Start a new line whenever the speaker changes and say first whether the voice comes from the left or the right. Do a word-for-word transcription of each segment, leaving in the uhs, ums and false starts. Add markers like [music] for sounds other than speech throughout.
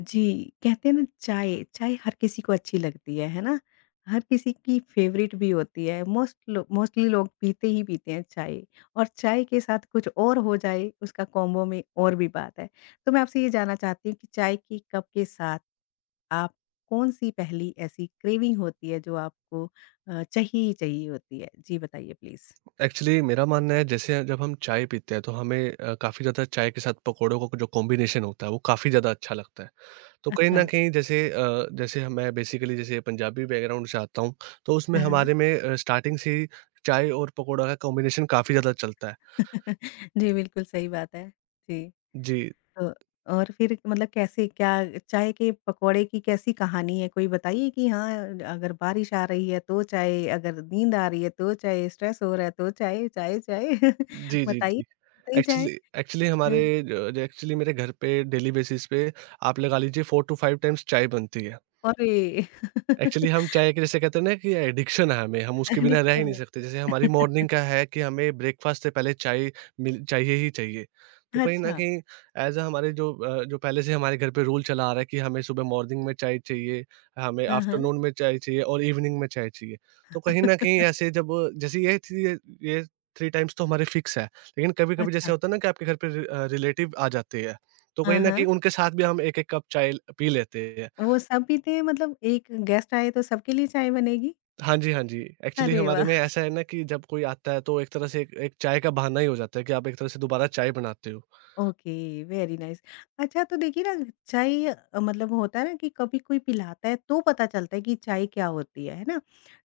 left: जी, कहते हैं ना चाय, चाय हर किसी को अच्छी लगती है, है ना? हर किसी की फेवरेट भी होती है, मोस्ट लो मोस्टली लोग पीते ही पीते हैं चाय और चाय के साथ कुछ और हो जाए उसका कॉम्बो में और भी बात है। तो मैं आपसे ये जानना चाहती हूँ कि चाय की कप के साथ आप कौन-सी पहली ऐसी क्रेविंग होती है जो आपको अ, चाहिए ही चाहिए होती है? जी बताइए प्लीज़।
right: एक्चुअली मेरा मानना है जैसे जब हम चाय पीते हैं तो हमें अ, काफ़ी ज़्यादा चाय के साथ पकौड़ों का जो कॉम्बिनेशन होता है वो काफ़ी ज़्यादा अच्छा लगता है। तो कहीं
left: अच्छा।
right: न कहीं जैसे अ, जैसे हम मैं बेसिकली जैसे पंजाबी बैकग्राउंड से आता हूँ। तो उसमें
left: हाँ,
right: हमारे में अ, स्टार्टिंग से ही चाय और पकौड़ा का कॉम्बिनेशन काफ़ी ज़्यादा चलता है।
left: [laughs] हाँ। जी, बिल्कुल सही बात है। जी।
right: जी।
left: तो और फिर मतलब कैसे क्या चाय के पकौड़े की कैसी कहानी है? कोई बताइए कि हाँ, अगर बारिश आ रही है तो चाय, अगर नींद आ रही है तो चाय, स्ट्रेस हो रहा है तो चाय, चाय, चाय [laughs]
right: जी, जी,
left: बताइए
right: जी।
left: बताइए चाय?
right: एक्चुअली एक्चुअली हमारे
left: हाँ,
right: अ, एक्चुअली मेरे घर पे डेली बेसिस पे आप लगा लीजिए फ़ोर टू फ़ाइव टाइम्स चाय बनती है।
left: अरे!
right: एक्चुअली
left: [laughs]
right: हम चाय के जैसे कहते हैं ना कि एडिक्शन है हमें, हम उसके बिना रह ही
left: एडिक्शन
right: नहीं
left: है।
right: सकते। जैसे हमारी मॉर्निंग का
left: [laughs]
right: है कि हमें ब्रेकफ़ास्ट से पहले चाय मिल चाहिए ही चाहिए। तो कहीं न
left: अच्छा।
right: कहीं ऐज़ अ हमारे जो अ, जो पहले से हमारे घर पे रूल चला आ रहा है कि हमें सुबह मॉर्निंग में चाय चाहिए, हमें
left: हाँ, हाँ।
right: आफ्टरनून में चाय चाहिए और इवनिंग में चाय चाहिए। तो कहीं न कहीं
left: [laughs]
right: ऐसे जब जैसे ये थी ये थ्री टाइम्स तो हमारे फ़िक्स है। लेकिन कभी-कभी जैसे
left: अच्छा।
right: होता है ना कि आपके घर पे रि अ, रिलेटिव आ जाते हैं, तो
left: हाँ,
right: कहीं न
left: हाँ।
right: कहीं उनके साथ भी हम एक एक कप चाय पी लेते हैं।
left: वो सब पीते हैं मतलब एक गेस्ट आए तो सबके लिए चाय बनेगी?
right: हाँ जी, हाँ जी। एक्चुअली
left: अरे
right: हमारे
left: वाह!
right: में ऐसा है ना कि जब कोई आता है तो एक तरह से एक एक चाय का बहाना ही हो जाता है कि आप एक तरह से दोबारा चाय बनाते हो।
left: ओके। Very nice. अच्छा तो देखिए ना चाय अ, मतलब होता है ना कि कभी कोई पिलाता है तो पता चलता है कि चाय क्या होती है है ना।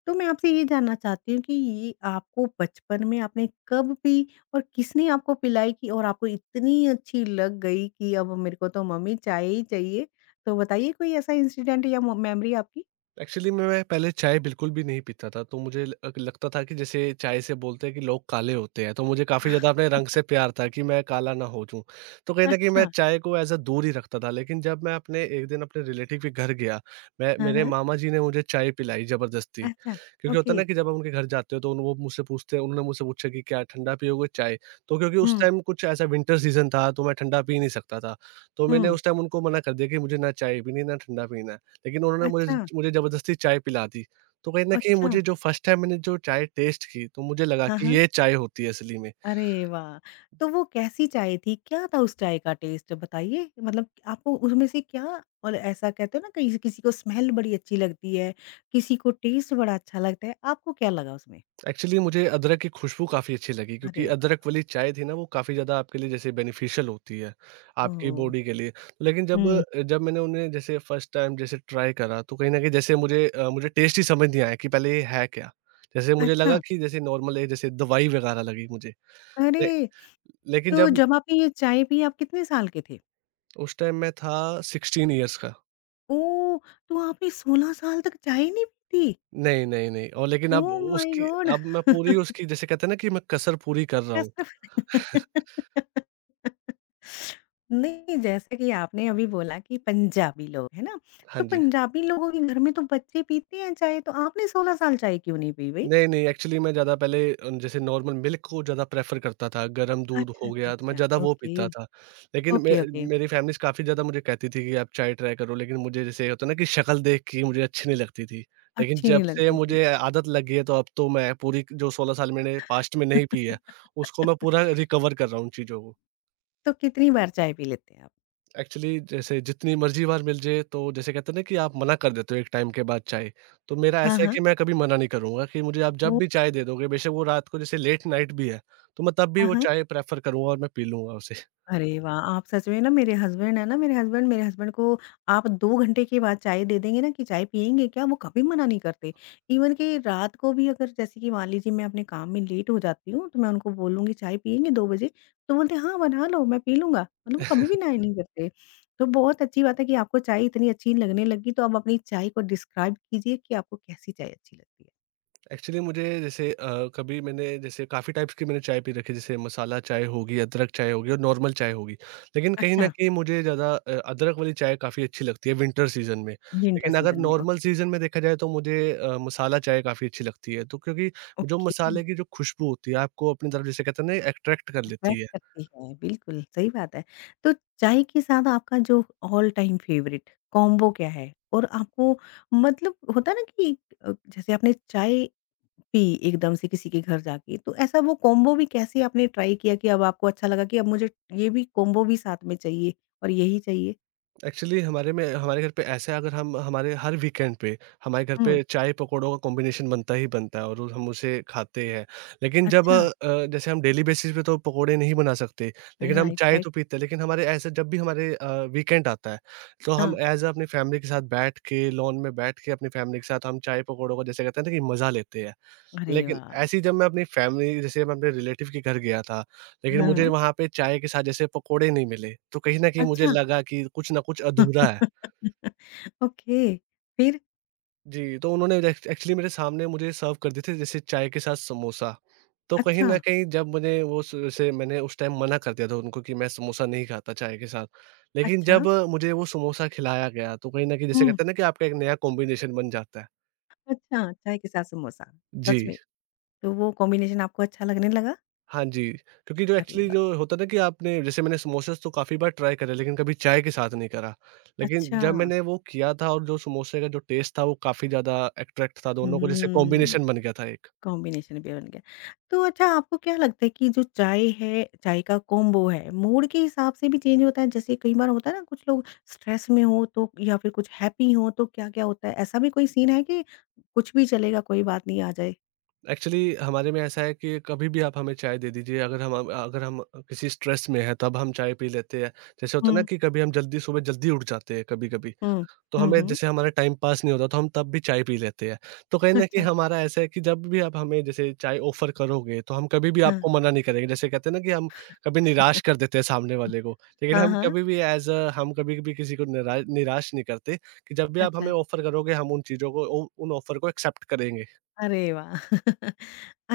left: तो मैं आपसे ये जानना चाहती हूँ कि ये आपको बचपन में आपने कब पी और किसने आपको पिलाई कि और आपको इतनी अच्छी लग गई कि अब मेरे को तो मम्मी चाय ही चाहिए। तो बताइए कोई ऐसा इंसिडेंट या मेमोरी आपकी।
right: एक्चुअली मैं पहले चाय बिल्कुल भी नहीं पीता था, तो मुझे ल लगता था कि जैसे चाय से बोलते हैं कि लोग काले होते हैं, तो मुझे काफ़ी ज़्यादा अपने
left: [laughs]
right: रंग से प्यार था कि मैं काला ना हो जाऊँ। तो कहीं न कहीं मैं
left: अच्छा।
right: चाय को ऐज़ अ दूर ही रखता था, लेकिन जब मैं अपने एक दिन अपने रिलेटिव के घर गया, मैं
left: हाँ,
right: मेरे
left: हाँ।
right: मामा जी ने मुझे चाय पिलाई ज़बरदस्ती।
left: अच्छा।
right: क्योंकि होता है
left: ओके।
right: ना कि जब हम उनके घर जाते हो तो उन वो मुझसे पूछते हैं, उन्होंने मुझसे पूछा कि क्या ठंडा पियोगे चाय? तो क्योंकि उस
left: हम्म।
right: टाइम कुछ ऐसा विंटर सीज़न था, तो मैं ठंडा पी नहीं सकता था। तो मैंने
left: हम्म।
right: उस टाइम उनको मना कर दिया कि मुझे ना चाय पीनी है, ना ठंडा पीना है। लेकिन उन्होंने
left: अच्छा।
right: मुझे मुझे ज़बरदस्ती चाय पिला दी। तो कहीं न कहीं
left: अच्छा।
right: मुझे जो फर्स्ट टाइम मैंने जो चाय टेस्ट की, तो मुझे लगा
left: हाँ,
right: कि
left: हाँ।
right: ये चाय होती है असली में।
left: अरे वाह! तो वो कैसी चाय थी? क्या था उस चाय का टेस्ट बताइए? मतलब आपको उसमें से क्या, और ऐसा कहते हैं ना कहीं किसी को स्मेल बड़ी अच्छी लगती है, किसी को टेस्ट बड़ा अच्छा लगता है, आपको क्या लगा उसमें?
right: एक्चुअली मुझे अदरक की खुशबू काफ़ी अच्छी लगी, क्योंकि
left: अरे
right: अदरक
left: वाह!
right: वाली चाय थी ना वो काफ़ी ज़्यादा आपके लिए जैसे बेनिफिशियल होती है, आपकी
left: ओह!
right: बॉडी के लिए। लेकिन जब
left: हुँ।
right: जब मैंने उन्हें जैसे फर्स्ट टाइम जैसे ट्राई करा तो कहीं न कहीं जैसे मुझे अ, मुझे टेस्ट ही समझ नहीं आया कि पहले ये है क्या? जैसे मुझे
left: अच्छा,
right: लगा कि जैसे नॉर्मल है, जैसे दवाई वगैरह लगी मुझे। ले
left: अरे!
right: लेकिन
left: तो
right: जब
left: जब आपने ये चाय पी आप कितने साल के थे?
right: उस टाइम मैं था सिक्सटीन इयर्स का।
left: ओह! तो आपने सोलह साल तक चाय नहीं पी थी?
right: नहीं, नहीं, नहीं, और लेकिन अब
left: ओह माय
right: उसकी
left: गॉड!
right: अब मैं पूरी
left: [laughs]
right: उसकी जैसे कहते हैं ना कि मैं कसर पूरी कर रहा हूँ।
left: कसम। [laughs] नहीं, जैसे कि आपने अभी बोला कि पंजाबी लोग, है ना?
right: हाँ
left: तो
right: जी।
left: पंजाबी लोगों के घर में तो बच्चे पीते हैं चाय, तो आपने सोलह साल चाय क्यों नहीं पी भई?
right: नहीं, नहीं, एक्चुअली मैं ज़्यादा पहले अ, जैसे नॉर्मल मिल्क को ज़्यादा प्रेफ़र करता था, गरम दूध
left: अच्छा,
right: हो
left: अच्छा,
right: गया तो मैं ज़्यादा
left: अच्छा।
right: वो
left: ओके,
right: पीता था। लेकिन मे
left: ओके, ओके।
right: मेरी फ़ैमिलीज़ काफ़ी ज़्यादा मुझे कहती थी कि आप चाय ट्राई करो, लेकिन मुझे जैसे होता है ना कि शक्ल देख के मुझे अच्छी नहीं लगती थी। लेकिन
left: अच्छी
right: जब
left: नहीं
right: से
left: लगती थी।
right: मुझे आदत लग गई है, तो अब तो मैं पूरी जो सोलह साल मैंने पास्ट में नहीं पी है, उसको मैं पूरा
left: [laughs]
right: रिकवर कर रहा हूँ उन चीज़ों को।
left: तो कितनी बार चाय पी लेते हैं आप?
right: एक्चुअली जैसे जितनी मर्ज़ी बार मिल जाए, तो जैसे कहते हैं ना कि आप मना कर देते हो एक टाइम के बाद चाय। तो मेरा
left: हाँ,
right: ऐसा है
left: हाँ।
right: कि मैं कभी मना नहीं करूँगा कि मुझे आप जब
left: ओह!
right: भी चाय दे दोगे, बेशक वो रात को जैसे लेट नाइट भी है, तो मैं तब भी
left: हाँ,
right: वो
left: हाँ।
right: चाय प्रेफ़र करूँगा और मैं पी लूँगा उसे।
left: अरे वाह! आप सच में ना मेरे हस्बैंड है ना, मेरे हस्बैंड मेरे हस्बैंड को आप दो घंटे के बाद चाय दे देंगे ना कि चाय पिएँगे क्या? वो कभी मना नहीं करते। इवन कि रात को भी अगर जैसे कि मान लीजिए मैं अपने काम में लेट हो जाती हूँ, तो मैं उनको बोलूँगी चाय पिएँगे दो बजे? तो बोलते हैं हाँ, बना लो मैं पी लूँगा। मतलब वो कभी भी ना ही नहीं करते। तो बहुत अच्छी बात है कि आपको चाय इतनी अच्छी लगने लगी, तो आप अपनी चाय को डिस्क्राइब कीजिए कि आपको कैसी चाय अच्छी लगती है?
right: एक्चुअली मुझे जैसे अ, कभी मैंने जैसे काफ़ी टाइप्स की मैंने चाय पी रखी है, जैसे मसाला चाय होगी, अदरक चाय होगी और नॉर्मल चाय होगी। लेकिन कहीं न
left: अच्छा,
right: कहीं मुझे ज़्यादा अ, अदरक वाली चाय काफ़ी अच्छी लगती है विंटर सीज़न में।
left: विंटर
right: लेकिन अगर
left: सीज़न में। ओ
right: नॉर्मल सीज़न में देखा जाए तो मुझे अ, मसाला चाय काफ़ी अच्छी लगती है। तो क्योंकि जो
left: ओके।
right: मसाले की जो खुशबू होती है, आपको अपनी तरफ जैसे कहते हैं ना अट्रैक्ट कर लेती
left: अट्रैक्ट
right: है।
left: करती है, बिल्कुल सही बात है। तो चाय के साथ आपका जो ऑल टाइम फेवरेट कॉम्बो क्या है? और आपको मतलब होता है ना कि अ, जैसे आपने चाय पी एकदम से किसी के घर जाके, तो ऐसा वो कॉम्बो भी कैसे आपने ट्राई किया कि अब आपको अच्छा लगा कि अब मुझे ये भी कॉम्बो भी साथ में चाहिए और यही चाहिए?
right: एक्चुअली हमारे में हमारे घर पे ऐसा है, अगर हम हमारे हर वीकेंड पे हमारे घर
left: हुँ,
right: पे चाय पकौड़ों का कॉम्बिनेशन बनता ही बनता है और रोज़ हम उसे खाते हैं। लेकिन जब
left: अच्छा।
right: अ, जैसे हम डेली बेसिस पे तो पकौड़े नहीं बना सकते, लेकिन हम
left: राइट,
right: चाय
left: राइट।
right: तो पीते हैं। लेकिन हमारे ऐसे जब भी हमारे अ, वीकेंड आता है, तो हम
left: हाँ।
right: एज़ अपनी फैमिली के साथ बैठ के लॉन में बैठ के अपनी फैमिली के साथ हम चाय पकौड़ों का जैसे कहते हैं ना कि मज़ा लेते हैं।
left: अरे
right: लेकिन
left: वाह!
right: ऐसी जब मैं अपनी फैमिली जैसे मैं अपने रिलेटिव के घर गया था, लेकिन मुझे
left: हाँ,
right: वहाँ पे चाय के साथ जैसे पकोड़े नहीं मिले, तो कहीं न कहीं मुझे
left: अच्छा।
right: लगा कि कुछ न कुछ अधूरा है।
left: [laughs] ओके, फिर?
right: जी, तो उन्होंने एक्च एक्चुअली मेरे सामने मुझे सर्व कर दिए थे जैसे चाय के साथ समोसा। तो कहीं
left: अच्छा,
right: न कहीं जब मुझे वो स से मैंने उस टाइम मना कर दिया था उनको कि मैं समोसा नहीं खाता चाय के साथ। लेकिन
left: अच्छा।
right: जब मुझे वो समोसा खिलाया गया, तो कहीं न कहीं जैसे
left: हुँ।
right: कहते हैं ना कि आपका एक नया कॉम्बिनेशन बन जाता है।
left: अच्छा, चाय के साथ समोसा,
right: जी।
left: सच में? तो वो कॉम्बिनेशन आपको अच्छा लगने लगा?
right: हाँ जी, क्योंकि जो
left: अरे
right: एक्चुअली जो
left: वाह!
right: होता है ना कि आपने जैसे मैंने समोसेस तो काफ़ी बार ट्राई करे, लेकिन कभी चाय के साथ नहीं करा। लेकिन
left: अच्छा,
right: जब मैंने वो किया था और जो समोसे का जो टेस्ट था, वो काफ़ी ज़्यादा अट्रैक्ट था, दोनों को जैसे
left: हुँ,
right: कॉम्बिनेशन बन गया था एक।
left: कॉम्बिनेशन भी बन गया। तो अच्छा आपको क्या लगता है कि जो चाय है, चाय का कॉम्बो है, मूड के हिसाब से भी चेंज होता है? जैसे कई बार होता है ना कुछ लोग स्ट्रेस में हो तो या फिर कुछ हैप्पी हो तो क्या-क्या होता है? ऐसा भी कोई सीन है कि कुछ भी चलेगा, कोई बात नहीं आ जाए?
right: एक्चुअली हमारे में ऐसा है कि कभी भी आप हमें चाय दे दीजिए, अगर हम हम अगर हम किसी स्ट्रेस में हैं तब हम चाय पी लेते हैं। जैसे होता है ना
left: हुँ,
right: कि कभी हम जल्दी, सुबह जल्दी उठ जाते हैं कभी-कभी।
left: हुँ,
right: तो
left: हुँ,
right: हमें
left: हुँ।
right: जैसे हमारा टाइम पास नहीं होता, तो हम तब भी चाय पी लेते हैं। तो कहीं न कहीं
left: अच्छा,
right: हमारा ऐसा है कि जब भी आप हमें जैसे चाय ऑफ़र करोगे, तो हम कभी भी
left: हाँ।
right: आपको मना नहीं करेंगे। जैसे कहते हैं ना कि हम कभी निराश कर
left: [laughs]
right: देते हैं सामने वाले को, लेकिन
left: हाँ,
right: हम
left: हाँ।
right: कभी भी एज़ अ हम कभी भी किसी को निरा निराश नहीं करते कि जब भी आप
left: अच्छा,
right: हमें ऑफ़र करोगे, हम उन चीज़ों को उ उन ऑफ़र को एक्सेप्ट करेंगे।
left: अरे वाह! [laughs]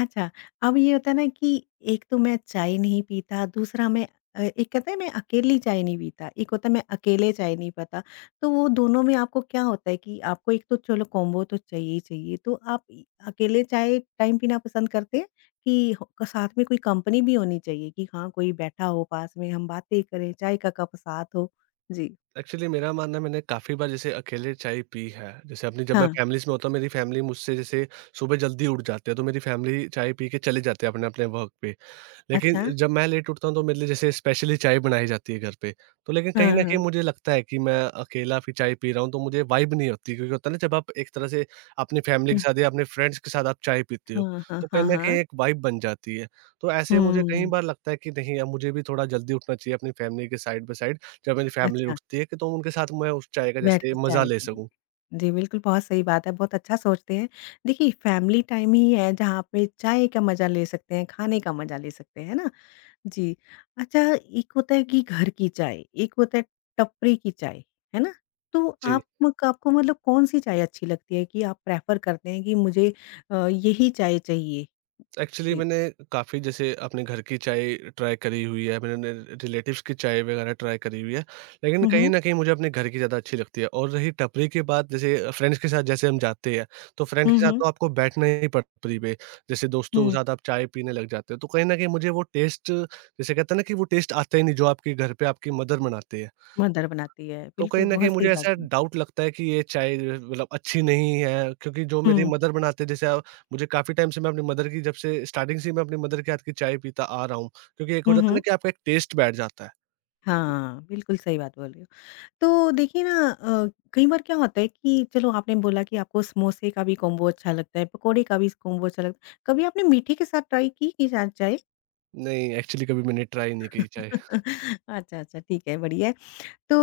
left: अच्छा, अब ये होता है ना कि एक तो मैं चाय नहीं पीता, दूसरा मैं अ, एक कहते हैं मैं अकेली चाय नहीं पीता, एक होता है मैं अकेले चाय नहीं पीता। तो वो दोनों में आपको क्या होता है कि आपको एक तो चलो कॉम्बो तो चाहिए ही चाहिए, तो आप इ अकेले चाय टाइम पीना पसंद करते हैं कि ह साथ में कोई कंपनी भी होनी चाहिए कि हाँ, कोई बैठा हो पास में, हम बातें करें, चाय का कप साथ हो? जी।
right: एक्चुअली मेरा मानना है मैंने काफ़ी बार जैसे अकेले चाय पी है। जैसे अपनी जब मैं
left: हाँ,
right: फैमिलीज़ में होता हूँ, मेरी फैमिली मुझसे जैसे सुबह जल्दी उठ जाते हैं, तो मेरी फैमिली चाय पी के चले जाते हैं अपने-अपने वर्क पे। लेकिन
left: अच्छा।
right: जब मैं लेट उठता हूँ, तो मेरे लिए जैसे स्पेशली चाय बनाई जाती है घर पे। तो लेकिन कहीं
left: हाँ,
right: न कहीं
left: हाँ।
right: मुझे लगता है कि मैं अकेला भी चाय पी रहा हूँ तो मुझे वाइब नहीं होती, क्योंकि होता है ना जब आप एक तरह से अपनी फैमिली के
left: हुँ,
right: साथ या अपने फ्रेंड्स के साथ आप चाय पीते हो,
left: हाँ, हाँ,
right: तो कहीं
left: हाँ,
right: न कहीं
left: हाँ।
right: एक वाइब बन जाती है। तो ऐसे मुझे कई
left: हुँ,
right: बार लगता है कि नहीं, अब मुझे भी थोड़ा जल्दी उठना चाहिए अपनी फैमिली के साइड बाय साइड, जब मेरी फैमिली
left: अच्छा।
right: उठती है कि तो उनके साथ मैं उस चाय का
left: बैठ के
right: जैसे मज़ा
left: चाय
right: ले
left: पीने।
right: सकूँ।
left: जी, बिल्कुल बहुत सही बात है, बहुत अच्छा सोचते हैं। देखिए फैमिली टाइम ही है जहाँ पे चाय का मज़ा ले सकते हैं, खाने का मज़ा ले सकते हैं, है ना? जी। अच्छा, एक होता है कि घर की चाय, एक होता है टपरी की चाय, है ना? तो
right: जी।
left: आप मक आपको मतलब कौन-सी चाय अच्छी लगती है कि आप प्रेफ़र करते हैं कि मुझे अ, यही चाय चाहिए?
right: एक्चुअली
left: जी।
right: मैंने काफ़ी जैसे अपने घर की चाय ट्राई करी हुई है, मैंने रिलेटिव्स की चाय वगैरह ट्राई करी हुई है, लेकिन
left: हुँ,
right: कहीं
left: हुँ।
right: न कहीं मुझे अपने घर की ज़्यादा अच्छी लगती है और रही टपरी की बात, जैसे फ्रेंड्स के साथ जैसे हम जाते हैं, तो फ्रेंड्स
left: हुँ,
right: के साथ
left: हुँ।
right: तो आपको बैठना ही टपरी पे, जैसे दोस्तों के
left: हुँ,
right: साथ आप चाय पीने लग जाते हो, तो कहीं न कहीं मुझे वो टेस्ट जैसे कहते हैं ना कि वो टेस्ट आता ही नहीं जो आपके घर पे आपकी मदर बनाती है।
left: मदर बनाती है,
right: तो
left: बिल्कुल
right: कहीं न कहीं
left: बहुत सही
right: मुझे
left: बात
right: ऐसा
left: बोली।
right: डाउट लगता है कि ये चाय मतलब अच्छी नहीं है, क्योंकि जो मेरी
left: हुँ।
right: मदर बनाते हैं जैसे अ, मुझे काफ़ी टाइम से मैं अपनी मदर की, जब से स्टार्टिंग से ही मैं अपनी मदर के हाथ की चाय पीता आ रहा हूँ। क्योंकि एक हो
left: हुँ,
right: जाता है
left: हुँ।
right: ना कि आपका एक टेस्ट बैठ जाता है।
left: हाँ, बिल्कुल सही बात बोली। तो देखिए ना अ, कई बार क्या होता है कि चलो आपने बोला कि आपको समोसे का भी कॉम्बो अच्छा लगता है, पकोड़े का भी कॉम्बो अच्छा लगता है। कभी आपने मीठे के साथ ट्राई की कि चा चाय?
right: नहीं, एक्चुअली कभी मैंने ट्राई नहीं की चाय।
left: [laughs] अच्छा, अच्छा ठीक है, बढ़िया है। तो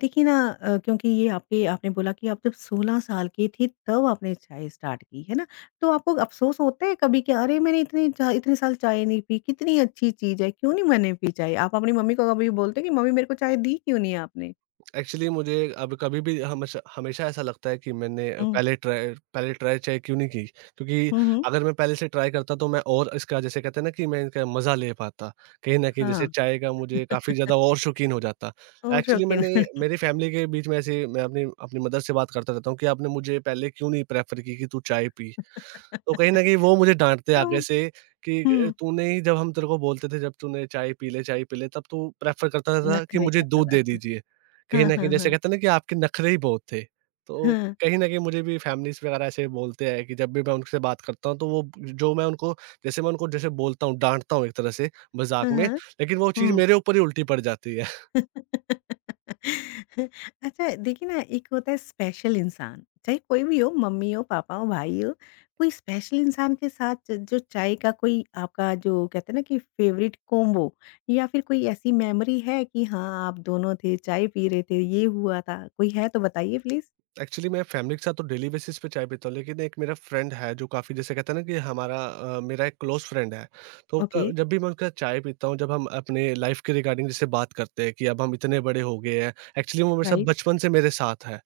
left: देखिए ना अ, क्योंकि ये आपके आपने बोला कि आप जब सोलह साल की थी तब आपने चाय स्टार्ट की, है ना? तो आपको अफ़सोस होता है कभी कि अरे मैंने इतने चा इतने साल चाय नहीं पी, कितनी अच्छी चीज़ है, क्यों नहीं मैंने पी चाय? आप अपनी मम्मी को कभी बोलते हैं कि मम्मी मेरे को चाय दी क्यों नहीं आपने?
right: एक्चुअली मुझे अब कभी भी हमेशा हमेशा ऐसा लगता है कि मैंने
left: हुँ।
right: पहले ट्राई पहले ट्राई चाहे क्यों नहीं की, क्योंकि
left: हुँ, हुँ।
right: अगर मैं पहले से ट्राई करता तो मैं और इसका जैसे कहते हैं ना कि मैं इनका मज़ा ले पाता। कहीं न कहीं
left: हाँ।
right: जैसे चाय का मुझे काफ़ी ज़्यादा
left: [laughs]
right: और शौकीन हो जाता। एक्चुअली
left: ओरोकेन।
right: मैंने मेरी फ़ैमिली के बीच में ऐसे मैं अपनी अपनी मदर से बात करता रहता हूँ कि आपने मुझे पहले क्यों नहीं प्रेफ़र की कि तू चाय पी? तो कहीं न कहीं वो मुझे डाँटते
left: तो
right: आगे से कि अ,
left: हं।
right: तूने ही जब हम तेरे को बोलते थे जब तूने चाय पी ले, चाय पी ले तब तू प्रेफ़र करता था कि
left: नखरे
right: मुझे
left: करता
right: दूध
left: था।
right: दे दीजिए। कहीं
left: हाँ,
right: न कहीं
left: हाँ,
right: जैसे
left: हाँ।
right: कहते हैं ना कि आपके नखरे ही बहुत थे। तो
left: हाँ,
right: कहीं न कहीं मुझे भी फैमिलीज़ वग़ैरह ऐसे बोलते हैं कि जब भी मैं उनसे बात करता हूँ, तो वो जो मैं उनको जैसे मैं उनको जैसे बोलता हूँ, डाँटता हूँ एक तरह से
left: हाँ,
right: मज़ाक में,
left: हाँ।
right: लेकिन वो चीज़
left: हुँ।
right: मेरे ऊपर ही उल्टी पड़ जाती है।
left: अच्छा देखिए ना एक होता है स्पेशल इंसान, चाहे कोई भी हो [laughs] मम्मी हो, पापा हो, भाई हो, कोई स्पेशल इंसान के साथ ज जो चाय का कोई आपका जो कहते हैं ना कि फेवरेट कॉम्बो या फिर कोई ऐसी मेमोरी है कि हाँ, आप दोनों थे, चाय पी रहे थे, ये हुआ था? कोई है तो बताइए प्लीज़?
right: एक्चुअली मैं फैमिली के साथ तो डेली बेसिस पे चाय पीता हूँ, लेकिन एक मेरा फ्रेंड है जो काफ़ी जैसे कहते हैं ना कि हमारा अ, मेरा एक क्लोज़ फ्रेंड है। तो
left: ओके,
right: क जब भी मैं उनके साथ चाय पीता हूँ, जब हम अपने लाइफ़ के रिगार्डिंग जैसे बात करते हैं कि अब हम इतने बड़े हो गए हैं, एक्चुअली वो मेरे साथ
left: राइट।
right: बचपन से मेरे साथ है।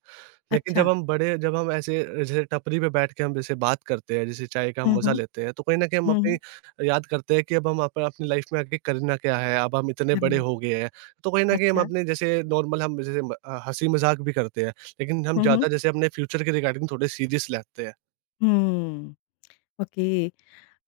right: लेकिन
left: अच्छा।
right: जब हम बड़े जब हम ऐसे जैसे टपरी पे बैठ के हम जैसे बात करते हैं, जैसे चाय का हम
left: हुँ,
right: मज़ा
left: हुँ।
right: लेते हैं, तो कहीं न कहीं हम
left: हुँ,
right: अपनी
left: हुँ।
right: याद करते हैं कि अब हम अप अपनी लाइफ़ में आगे करना क्या है? अब हम इतने
left: करना
right: बड़े
left: है।
right: हो गए हैं। तो कहीं न कहीं हम
left: अच्छा।
right: अपने जैसे नॉर्मल हम जैसे म अ, हँसी-मज़ाक भी करते हैं, लेकिन हम
left: हुँ, हुँ।
right: ज़्यादा जैसे अपने फ्यूचर के रिगार्डिंग थोड़े सीरियस लेते हैं।
left: Hmm, okay.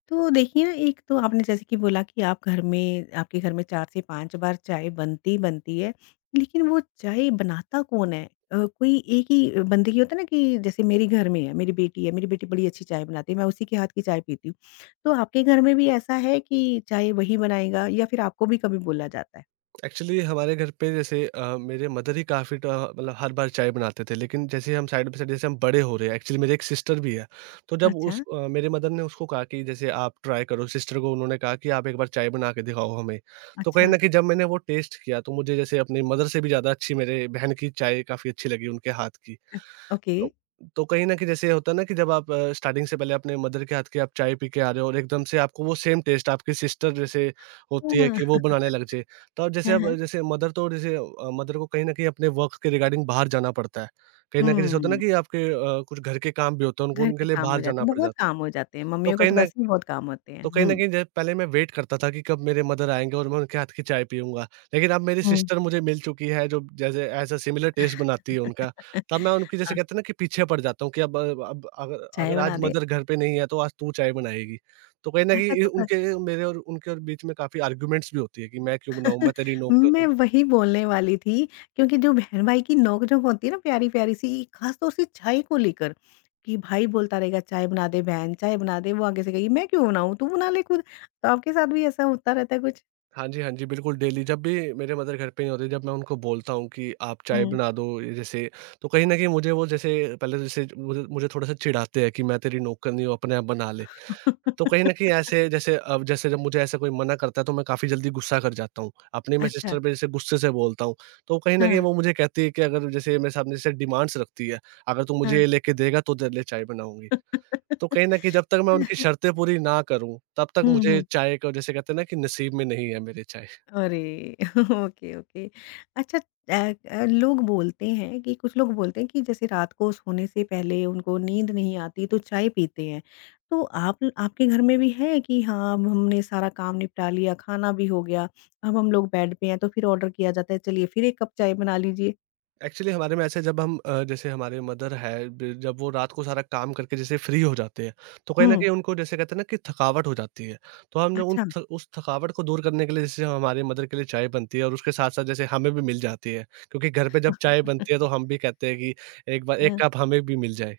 left: तो देखिए ना, एक तो आपने जैसे कि बोला कि आप घर में आपके घर में चार से पाँच बार चाय बनती ही बनती है, लेकिन वो चाय बनाता कौन है? अ, कोई एक ही बंदे की होता है ना कि जैसे मेरे घर में है, मेरी बेटी है, मेरी बेटी बड़ी अच्छी चाय बनाती है, मैं उसी के हाथ की चाय पीती हूँ। तो आपके घर में भी ऐसा है कि चाय वही बनाएगा या फिर आपको भी कभी बोला जाता है?
right: एक्चुअली हमारे घर पे जैसे अ, मेरे मदर ही काफ़ी ट- मतलब हर बार चाय बनाते थे, लेकिन जैसे हम साइड बाई साइड जैसे हम बड़े हो रहे हैं। एक्चुअली मेरे एक सिस्टर भी है, तो जब उस
left: अच्छा,
right: अ, मेरे मदर ने उसको कहा कि जैसे आप ट्राई करो, सिस्टर को उन्होंने कहा कि आप एक बार चाय बना के दिखाओ हमें। तो कहीं
left: अच्छा।
right: ना कहीं जब मैंने वो टेस्ट किया, तो मुझे जैसे अपनी मदर से भी ज़्यादा अच्छी मेरे बहन की चाय काफ़ी अच्छी लगी, उनके हाथ की।
left: अ, ओके।
right: तो तो कहीं न कहीं जैसे होता है ना कि जब आप अ, स्टार्टिंग से पहले अपने मदर के हाथ की आप चाय पी के आ रहे हो और एकदम से आपको वो सेम टेस्ट आपकी सिस्टर जैसे होती है
left: हाँ,
right: कि वो बनाने लग जाए। तो आप जैसे
left: हाँ, हाँ।
right: अब जैसे मदर तो जैसे अ, मदर को कहीं न कहीं अपने वर्क के रिगार्डिंग बाहर जाना पड़ता है। कहीं न कहीं जैसे होता है ना
left: हुँ।
right: कि आपके अ, कुछ घर के काम भी होते हैं, उनको
left: घर
right: उनके
left: के
right: लिए
left: काम हो
right: बाहर
left: जाते
right: जाना
left: हैं,
right: पड़
left: बहुत
right: जाता है।
left: काम हो जाते हैं,
right: तो
left: मम्मियों को
right: कहीं
left: तो
right: न
left: वैसे भी बहुत काम होते हैं।
right: तो कहीं
left: हुँ।
right: न कहीं जैसे पहले मैं वेट करता था कि कब मेरे मदर आएँगे और मैं उनके हाथ की चाय पीऊँगा। लेकिन अब मेरी
left: हुँ।
right: सिस्टर मुझे मिल चुकी है, जो जैसे एज़ अ सिमिलर टेस्ट बनाती है उनका।
left: [laughs]
right: तब मैं उनकी जैसे
left: हाँ,
right: कहते हैं ना कि पीछे पड़ जाता हूँ कि अब अब अगर
left: चाय
right: अगर
left: बना
right: आज
left: दे।
right: मदर घर पे नहीं है, तो आज तू चाय बनाएगी। तो कहीं न कहीं
left: अच्छा
right: ये
left: तो
right: उनके मेरे और उनके और बीच में काफ़ी आर्गुमेंट्स भी होती है कि मैं क्यों बनाऊँ,
left: [laughs] क
right: मैं तेरी नौकर
left: मैं
right: हूँ।
left: वही बोलने वाली थी क्योंकि जो बहन-भाई की नोक-झोंक होती है ना प्यारी-प्यारी सी, खास तौर से चाय को लेकर, कि भाई बोलता रहेगा चाय बना दे बहन, चाय बना दे, वो आगे से कहेगी मैं क्यों बनाऊँ, तू बना ले खुद। तो आपके साथ भी ऐसा होता रहता है कुछ?
right: हाँ जी, हाँ जी, बिल्कुल डेली जब भी मेरे मदर घर पे नहीं होती, जब मैं उनको बोलता हूँ कि आप चाय
left: हुँ।
right: बना दो ये जैसे, तो कहीं न कहीं मुझे वो जैसे पहले तो जैसे मुझे मुझे थोड़ा-सा चिढ़ाते हैं कि मैं तेरी नौकरनी हूँ, अपने आप बना ले। तो कहीं न
left: [laughs]
right: कहीं ऐसे जैसे अब जैसे जब मुझे ऐसा कोई मना करता है, तो मैं काफ़ी जल्दी गुस्सा कर जाता हूँ। अपनी मैं
left: अच्छा।
right: सिस्टर पे जैसे गुस्से से बोलता हूँ, तो कहीं न कहीं
left: हाँ,
right: वो मुझे कहती है कि अगर जैसे मेरे सामने जैसे डिमांड्स रखती है, "अगर तू मुझे
left: हाँ।
right: ये लेके देगा, तो तेरे लिए चाय बनाऊँगी।" तो कहीं न कहीं
left: [laughs]
right: जब तक मैं उनकी शर्तें पूरी ना करूँ, तब तक
left: हुँ,
right: मुझे
left: हुँ।
right: चाय का जैसे कहते हैं ना कि नसीब में नहीं है मेरे चाय।
left: अरे! [laughs] Okay, okay. अच्छा, अ अ, लोग बोलते हैं कि कुछ लोग बोलते हैं कि जैसे रात को सोने से पहले उनको नींद नहीं आती तो चाय पीते हैं। तो आप आपके घर में भी है कि हाँ, अब हमने सारा काम निपटा लिया, खाना भी हो गया, अब हम लोग बेड पे हैं तो फिर ऑर्डर किया जाता है, चलिए फिर एक कप चाय बना लीजिए।
right: एक्चुअली हमारे में ऐसा है, जब हम अ, जैसे हमारे मदर है ब जब वो रात को सारा काम करके जैसे फ्री हो जाते हैं, तो कहीं न
left: हुँ,
right: कहीं उनको जैसे कहते हैं ना कि थकावट हो जाती है। तो हमने उन
left: अच्छा।
right: थ उस थकावट को दूर करने के लिए जैसे हमारे मदर के लिए चाय बनती है और उसके साथ-साथ जैसे हमें भी मिल जाती है, क्योंकि घर पे जब चाय बनती है तो
left: [laughs]
right: हम भी कहते हैं कि एक बार एक
left: हाँ।
right: कप हमें भी मिल जाए।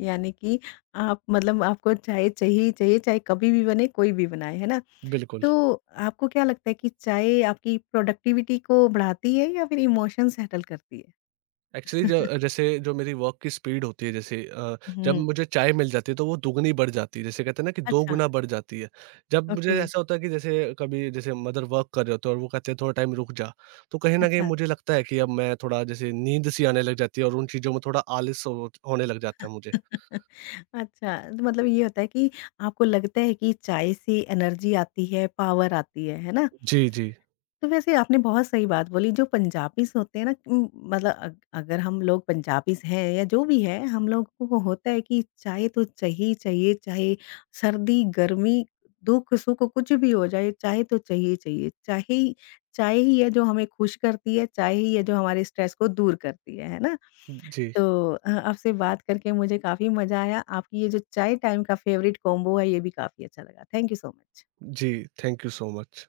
left: यानी कि आप मतलब आपको चाय चाहिए ही चाहिए, चाहे कभी भी बने, कोई भी बनाए, है ना?
right: बिल्कुल।
left: तो आपको क्या लगता है कि चाय आपकी प्रोडक्टिविटी को बढ़ाती है या फिर इमोशन सेटल करती है? [laughs]
right: एक्चुअली जैसे जो मेरी वर्क की स्पीड होती है जैसे अ, जब
left: हुँ।
right: मुझे चाय मिल जाती है तो वो दुगनी बढ़ जाती है, जैसे कहते हैं ना कि दो
left: अच्छा,
right: गुना बढ़ जाती है। जब मुझे
left: ओके,
right: ऐसा होता है कि जैसे कभी जैसे मदर वर्क कर रहे होते हैं और वो कहते हैं थोड़ा टाइम रुक जा, तो कहीं ना कहीं
left: अच्छा।
right: मुझे लगता है कि अब मैं थोड़ा जैसे नींद सी आने लग जाती है और उन चीज़ों में थोड़ा आलस हो- होने लग जाता है मुझे।
left: [laughs] अच्छा, तो मतलब ये होता है कि आपको लगता है कि चाय से एनर्जी आती है, पावर आती है, है ना?
right: जी जी,
left: तो वैसे आपने बहुत सही बात बोली जो पंजाबीज़ होते हैं ना उम, मतलब अग अगर हम लोग पंजाबीज़ हैं या जो भी है हम लोगों को होता है कि चाय तो चाहिए चाहिए, चाहे सर्दी, गर्मी, दुःख-सुख कुछ भी हो जाए चाय तो चाहिए चाहिए। चाय ही चाय ही है जो हमें खुश करती है, चाय ही है जो हमारे स्ट्रेस को दूर करती है, है ना?
right: जी
left: तो अ, आपसे बात करके मुझे काफ़ी मज़ा आया। आपकी ये जो चाय टाइम का फ़ेवरेट कॉम्बो है ये भी काफ़ी अच्छा लगा। Thank you so much.
right: जी, थैंक यू सो मच।